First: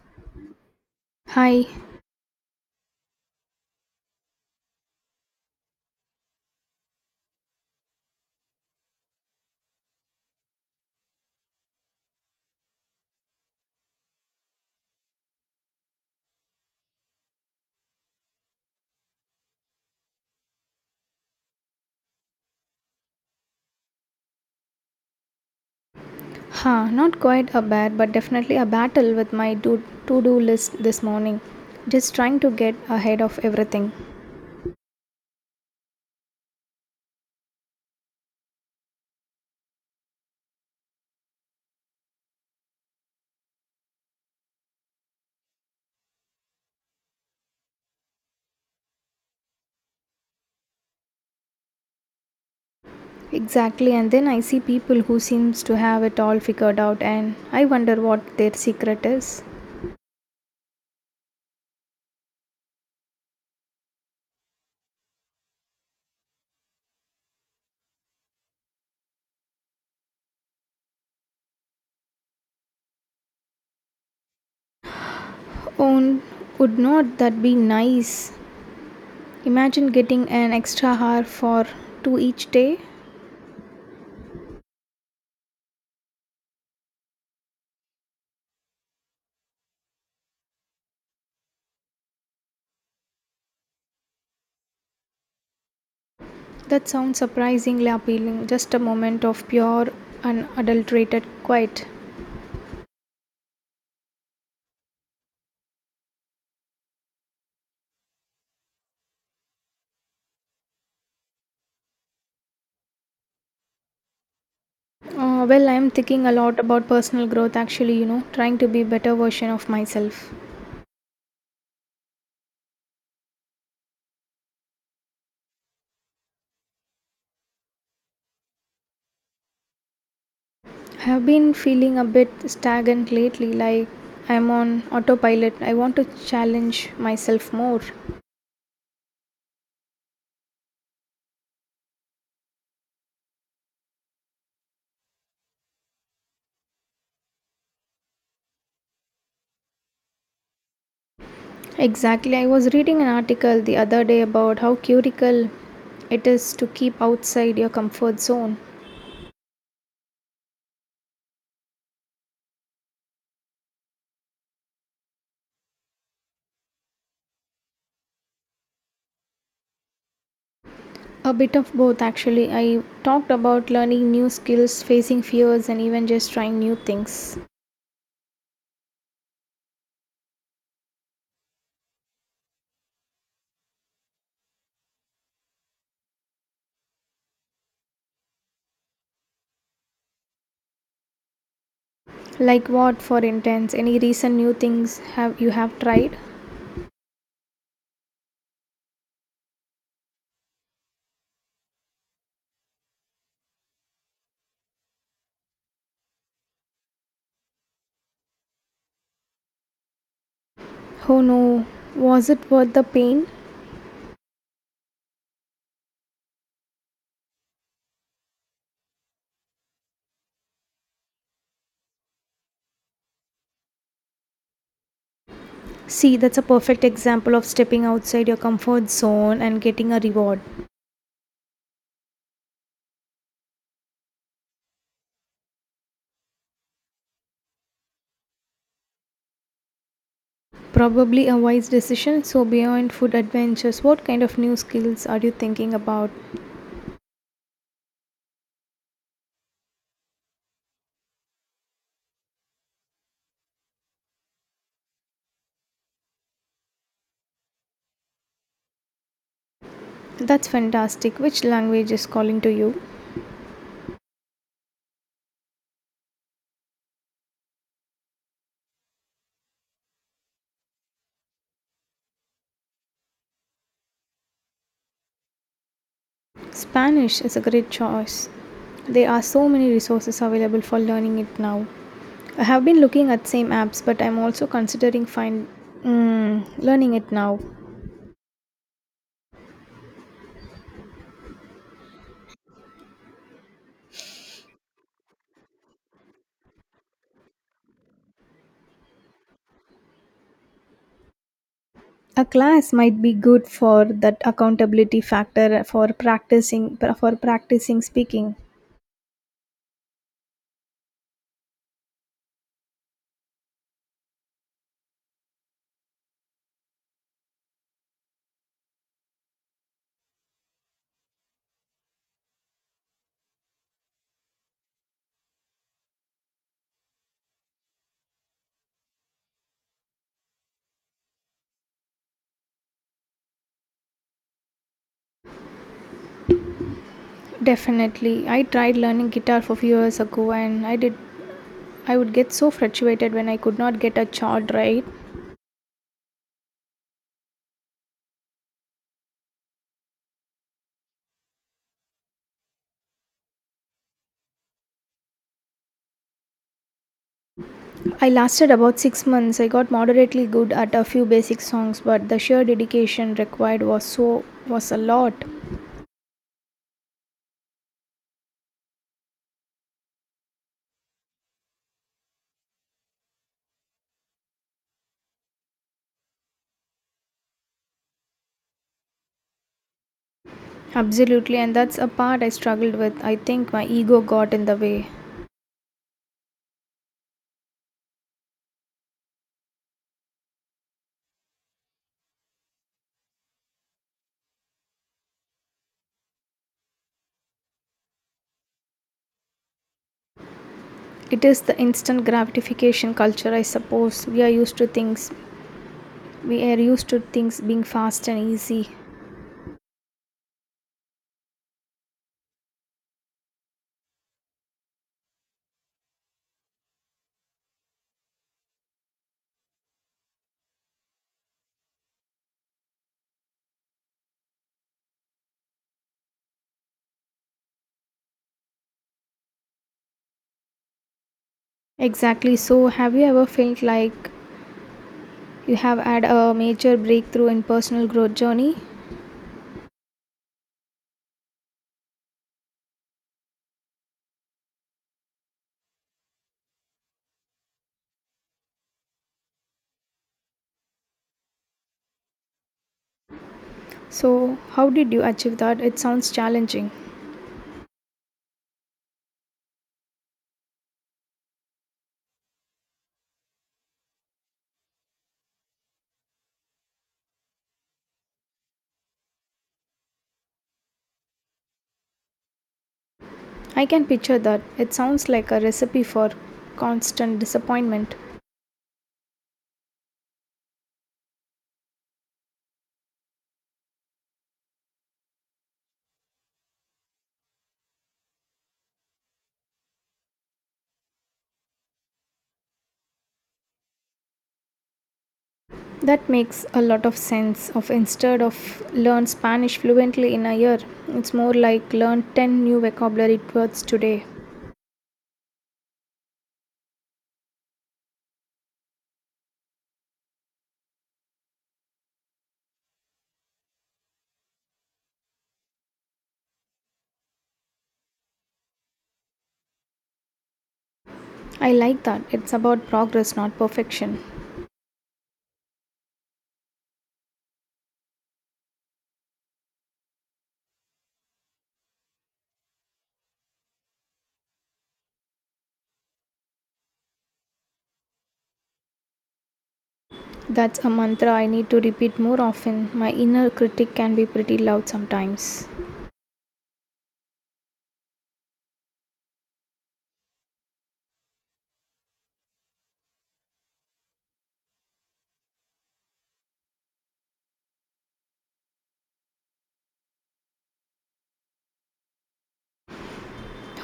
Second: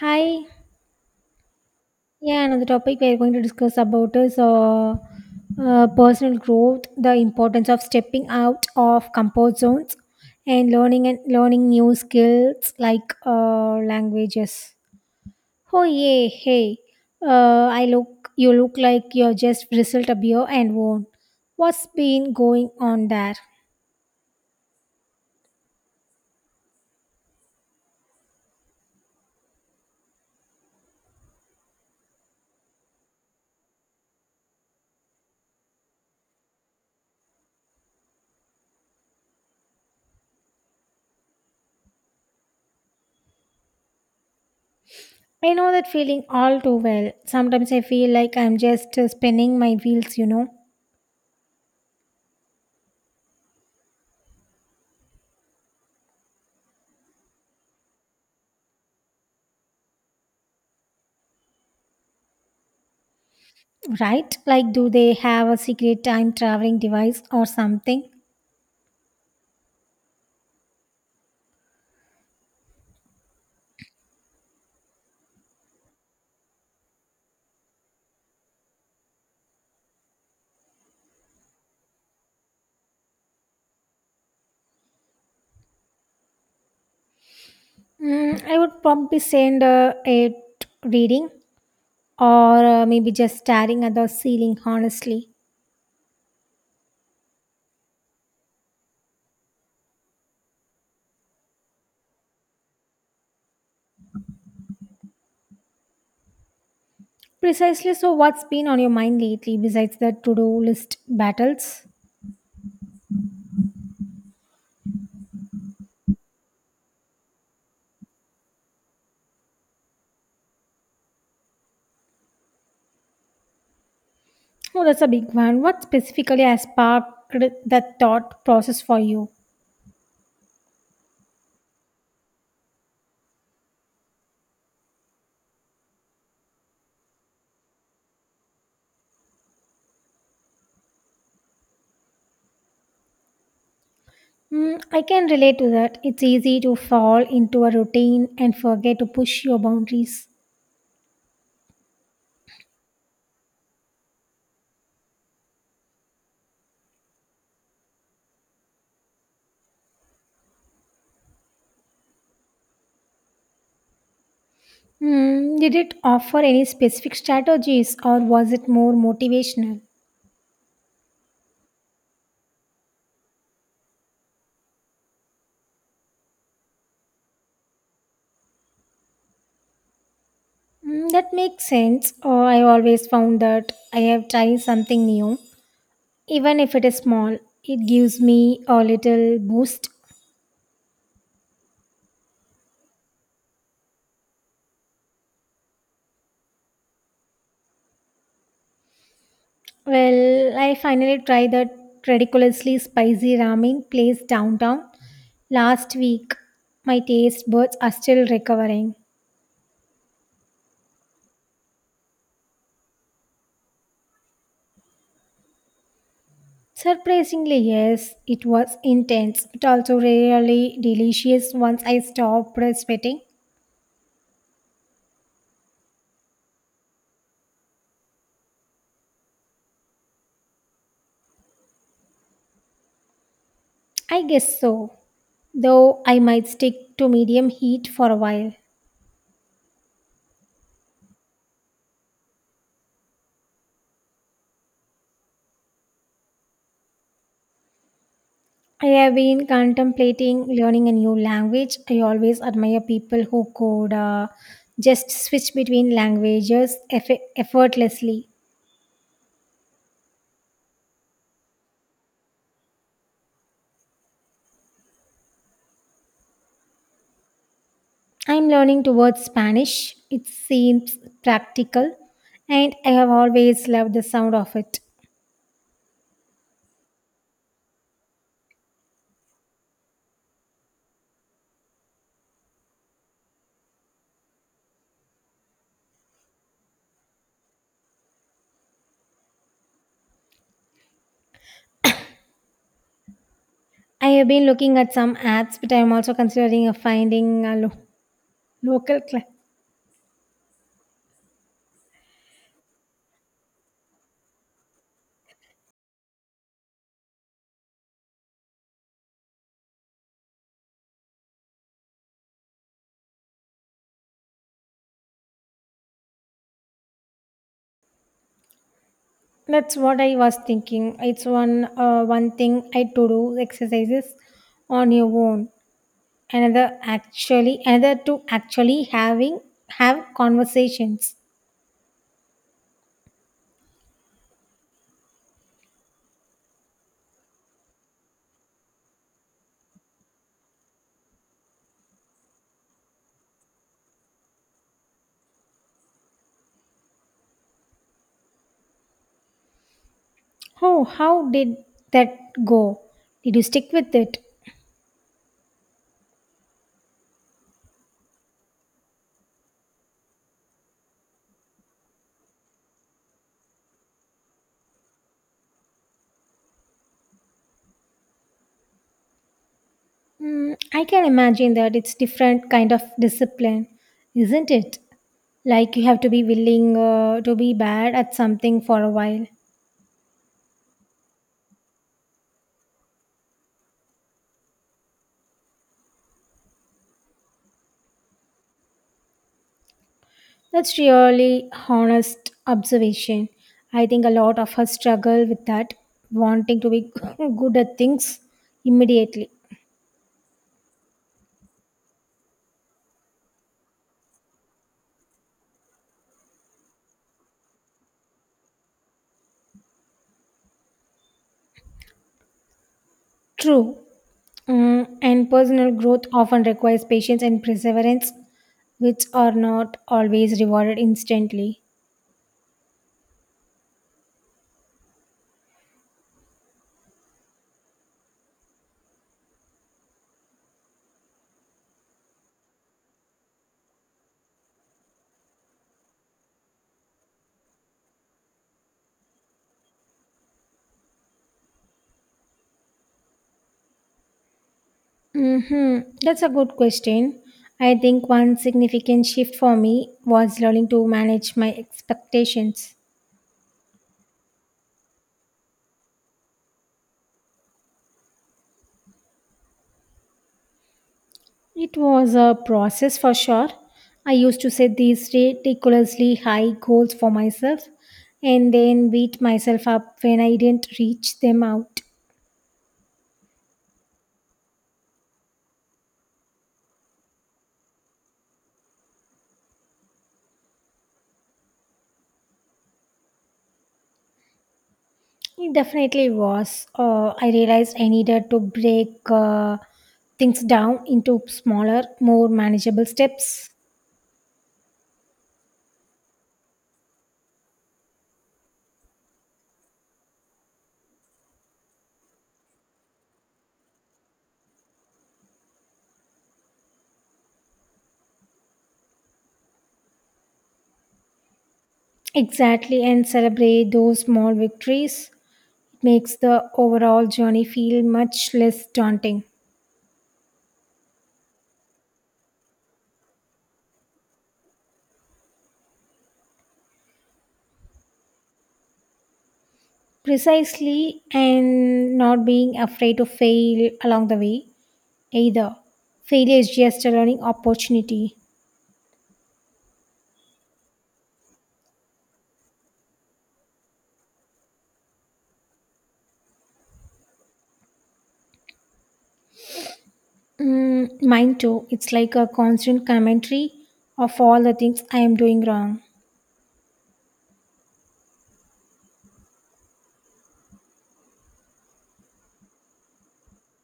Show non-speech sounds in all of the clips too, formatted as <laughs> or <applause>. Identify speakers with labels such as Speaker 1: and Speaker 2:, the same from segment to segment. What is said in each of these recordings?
Speaker 1: Hi.
Speaker 2: Hi,
Speaker 1: Yeah, another topic we are going to discuss about is personal growth, the importance of stepping out of comfort zones, and learning new skills like languages. Oh yeah, hey, I look you look like you're just bristled a beer and worn. What's been going on there?
Speaker 2: not quite a bad, but definitely a battle with my to-do list this morning. Just trying to get ahead of everything.
Speaker 1: I know that feeling all too well. Sometimes I feel like I'm just spinning my wheels.
Speaker 2: Exactly, and then I see people who seems to have it all figured out and I wonder what their secret is.
Speaker 1: Right? Like, do they have a secret time traveling device or something?
Speaker 2: Oh, would not that be nice? Imagine getting an extra hour for two each day.
Speaker 1: Mm, I would probably send it reading or maybe just staring at the ceiling, honestly.
Speaker 2: That sounds surprisingly appealing. Just a moment of pure unadulterated quiet.
Speaker 1: Precisely. So, what's been on your mind lately besides the to do list battles?
Speaker 2: Well, I'm thinking a lot about personal growth actually, trying to be better version of myself.
Speaker 1: Oh, that's a big one. What specifically has sparked that thought process for you?
Speaker 2: I have been feeling a bit stagnant lately, like I'm on autopilot. I want to challenge myself more.
Speaker 1: Mm, I can relate to that. It's easy to fall into a routine and forget to push your boundaries.
Speaker 2: Exactly. I was reading an article the other day about how critical it is to keep outside your comfort zone.
Speaker 1: Hmm, did it offer any specific strategies or was it more motivational?
Speaker 2: A bit of both actually. I talked about learning new skills, facing fears, and even just trying new things.
Speaker 1: Mm, that makes sense. Oh, I always found that I have tried something new, even if it is small, it gives me a little boost.
Speaker 2: Like what, for instance? Any recent new things have you have tried?
Speaker 1: Well, I finally tried that ridiculously spicy ramen place downtown last week. My taste buds are still recovering.
Speaker 2: Oh no, was it worth the pain?
Speaker 1: Surprisingly, yes, it was intense, but also really delicious once I stopped sweating.
Speaker 2: See, that's a perfect example of stepping outside your comfort zone and getting a reward.
Speaker 1: I guess so, though I might stick to medium heat for a while.
Speaker 2: Probably a wise decision. So, beyond food adventures, what kind of new skills are you thinking about?
Speaker 1: I have been contemplating learning a new language. I always admire people who could just switch between languages effortlessly.
Speaker 2: That's fantastic. Which language is calling to you?
Speaker 1: I'm learning towards Spanish, it seems practical, and I have always loved the sound of it.
Speaker 2: Spanish is a great choice. There are so many resources available for learning it now. I have been looking at same apps, but I'm also considering learning it now.
Speaker 1: I have been looking at some ads, but I am also considering finding a local club.
Speaker 2: A class might be good for that accountability factor for practicing speaking.
Speaker 1: That's what I was thinking. It's one thing I to do exercises on your own. Another actually, another to actually having have conversations.
Speaker 2: Definitely, I tried learning guitar for few years ago, and I did. I would get so frustrated when I could not get a chord right.
Speaker 1: Oh, how did that go? Did you stick with it?
Speaker 2: I lasted about 6 months. I got moderately good at a few basic songs, but the sheer dedication required was a lot.
Speaker 1: Mm, I can imagine that it's different kind of discipline, isn't it? Like you have to be willing to be bad at something for a while.
Speaker 2: Absolutely, and that's a part I struggled with. I think my ego got in the way.
Speaker 1: That's really honest observation. I think a lot of us struggle with that, wanting to be <laughs> good at things immediately.
Speaker 2: It is the instant gratification culture, I suppose. We are used to things we are used to things being fast and easy.
Speaker 1: True. Mm, and personal growth often requires patience and perseverance, which are not always rewarded instantly.
Speaker 2: Exactly. So have you ever felt like you have had a major breakthrough in personal growth journey?
Speaker 1: Hmm, that's a good question. I think one significant shift for me was learning to manage my expectations.
Speaker 2: So how did you achieve that? It sounds challenging.
Speaker 1: It was a process for sure. I used to set these ridiculously high goals for myself and then beat myself up when I didn't reach them out.
Speaker 2: I can picture that. It sounds like a recipe for constant disappointment.
Speaker 1: It definitely was. I realized I needed to break things down into smaller, more manageable steps.
Speaker 2: That makes a lot of sense of instead of learn Spanish fluently in a year, it's more like learn 10 new vocabulary words today.
Speaker 1: Exactly, and celebrate those small victories. It makes the overall journey feel much less daunting.
Speaker 2: I like that. It's about progress, not perfection.
Speaker 1: Precisely, and not being afraid to fail along the way either. Failure is just a learning opportunity.
Speaker 2: That's a mantra I need to repeat more often. My inner critic can be pretty loud sometimes.
Speaker 1: Mm, mine too. It's like a constant commentary of all the things I am doing wrong.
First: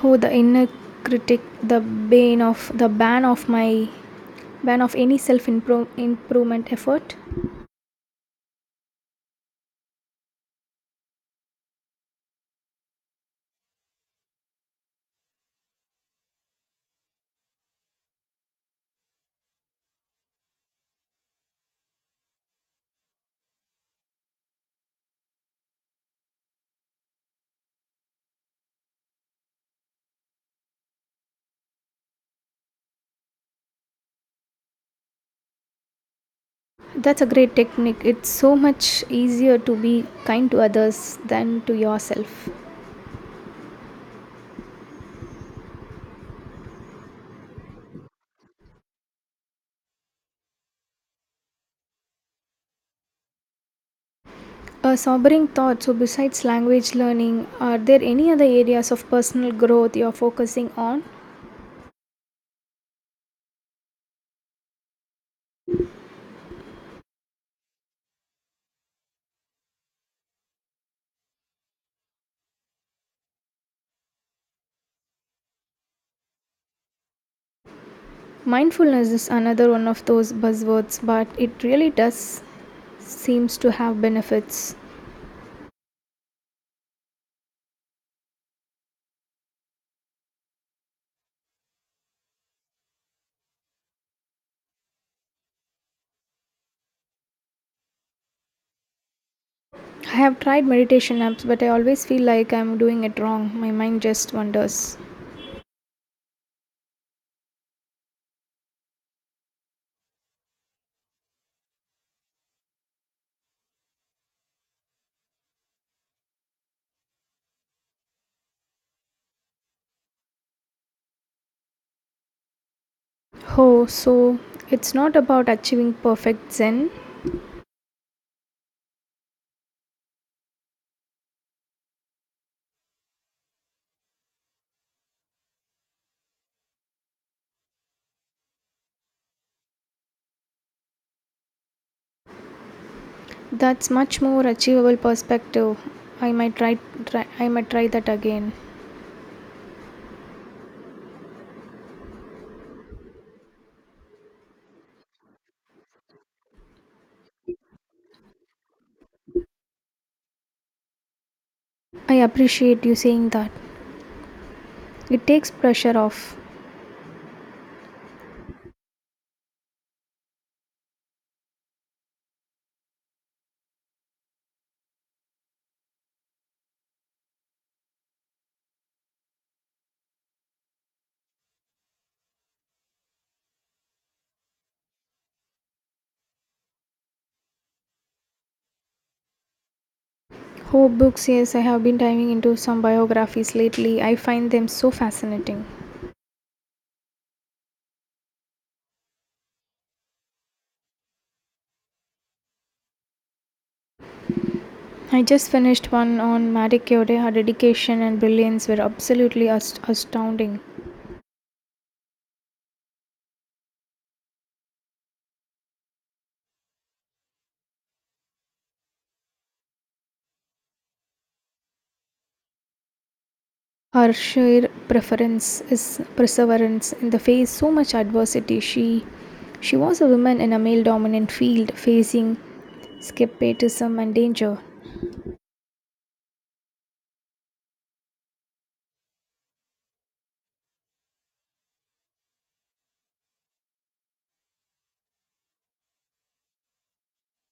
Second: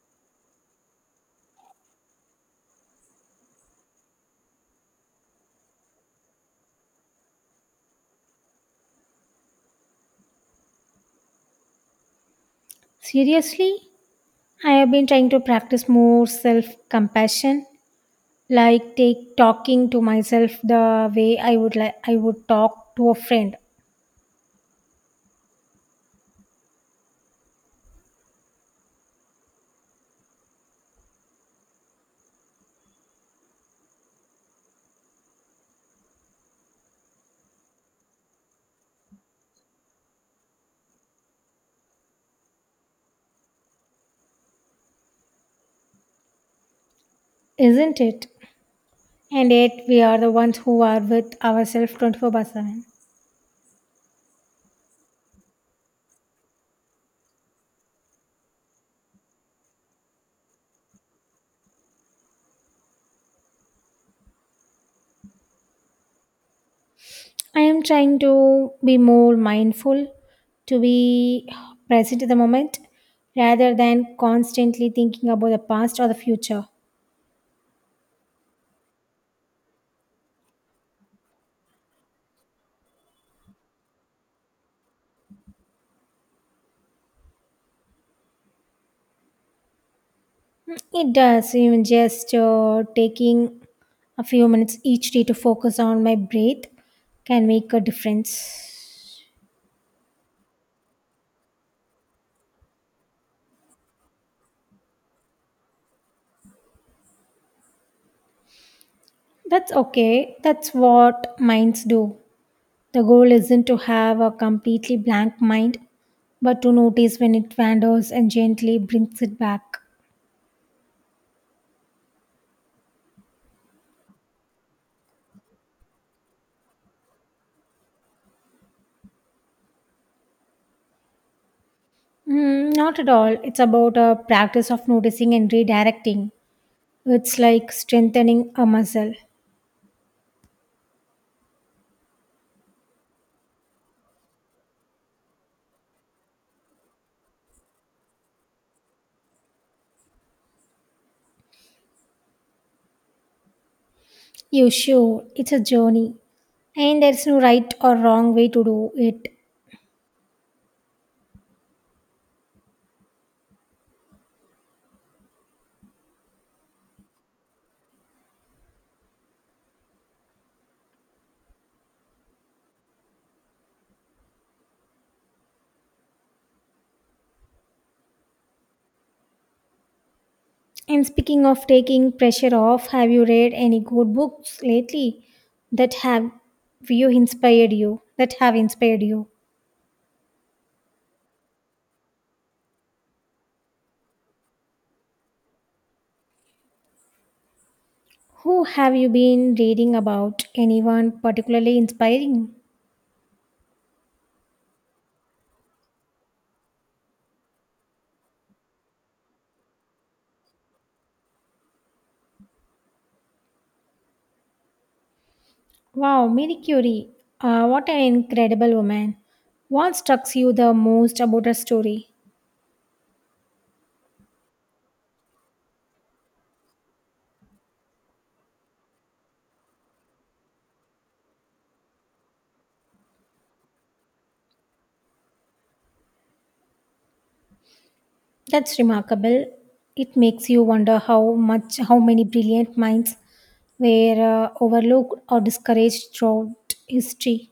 Speaker 2: Oh, the inner critic, the bane of the ban of my ban of any self improvement effort.
Speaker 1: Seriously, I have been trying to practice more self compassion, like take talking to myself the way I would talk to a friend,
Speaker 2: That's a great technique. It's so much easier to be kind to others than to yourself.
Speaker 1: isn't it? And yet we are the ones who are with ourselves 24 by 7.
Speaker 2: A sobering thought. So, besides language learning, are there any other areas of personal growth you're focusing on?
Speaker 1: I am trying to be more mindful, to be present in the moment rather than constantly thinking about the past or the future.
Speaker 2: Mindfulness is another one of those buzzwords, but it really does seems to have benefits.
Speaker 1: Mm, it does, even just taking a few minutes each day to focus on my breath can make a difference.
Speaker 2: I have tried meditation apps, but I always feel like I'm doing it wrong. My mind just wanders.
Speaker 1: That's okay. That's what minds do. The goal isn't to have a completely blank mind, but to notice when it wanders and gently brings it back.
Speaker 2: Oh, so it's not about achieving perfect zen.
Speaker 1: Mm, not at all. It's about a practice of noticing and redirecting. It's like strengthening a muscle.
Speaker 2: That's much more achievable perspective. I might try, I might try that again.
Speaker 1: You sure, it's a journey. And there's no right or wrong way to do it.
Speaker 2: I appreciate you saying that. It takes pressure off.
Speaker 1: And speaking of taking pressure off, have you read any good books lately that have inspired you?
Speaker 2: Oh, books, yes, I have been diving into some biographies lately. I find them so fascinating.
Speaker 1: Who have you been reading about? Anyone particularly inspiring?
Speaker 2: I just finished one on Marie Curie. Her dedication and brilliance were absolutely astounding.
Speaker 1: Wow, Marie Curie. What an incredible woman. What struck you the most about her story?
Speaker 2: Her sheer preference is perseverance in the face so much adversity. She was a woman in a male dominant field facing skepticism and danger.
Speaker 1: That's remarkable. It makes you wonder how many brilliant minds were overlooked or discouraged throughout history.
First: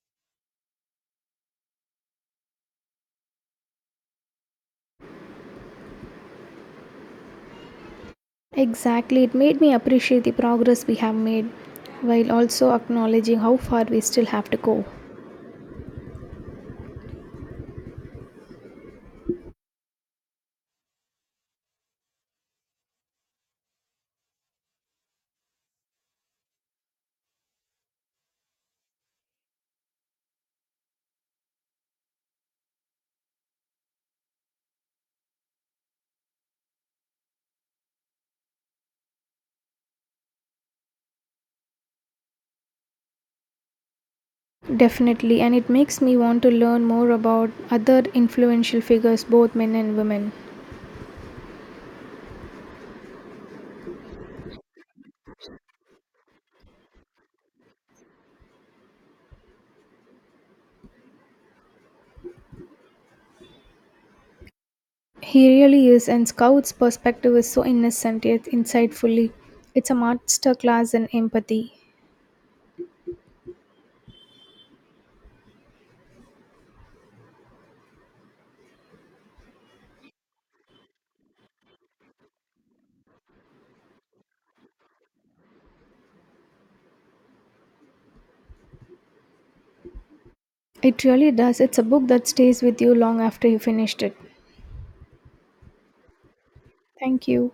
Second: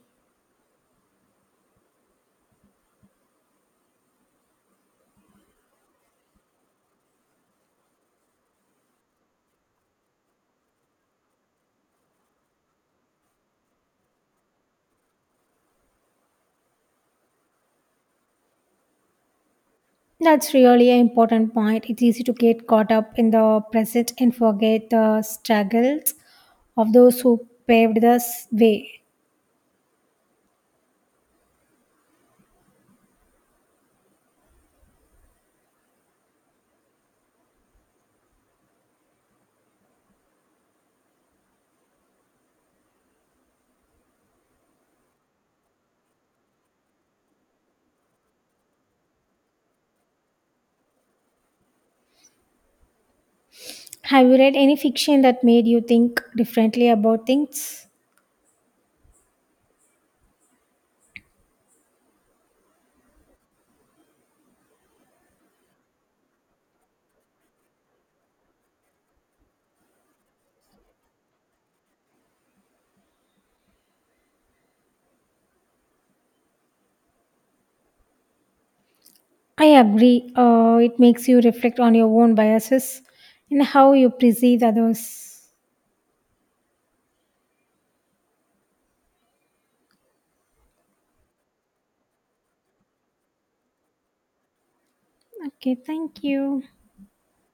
Speaker 2: Exactly, it made me appreciate the progress we have made while also acknowledging how far we still have to go.
Speaker 1: That's really an important point. It's easy to get caught up in the present and forget the struggles of those who paved the way.
Speaker 2: Definitely, and it makes me want to learn more about other influential figures, both men and women.
Speaker 1: Have you read any fiction that made you think differently about things?
Speaker 2: He really is, and Scout's perspective is so innocent yet insightfully. It's a masterclass in empathy.
Speaker 1: I agree. It makes you reflect on your own biases and how you perceive others.
Speaker 2: It really does. It's a book that stays with you long after you finished it.
Speaker 1: Okay, thank you.
Speaker 2: Thank you.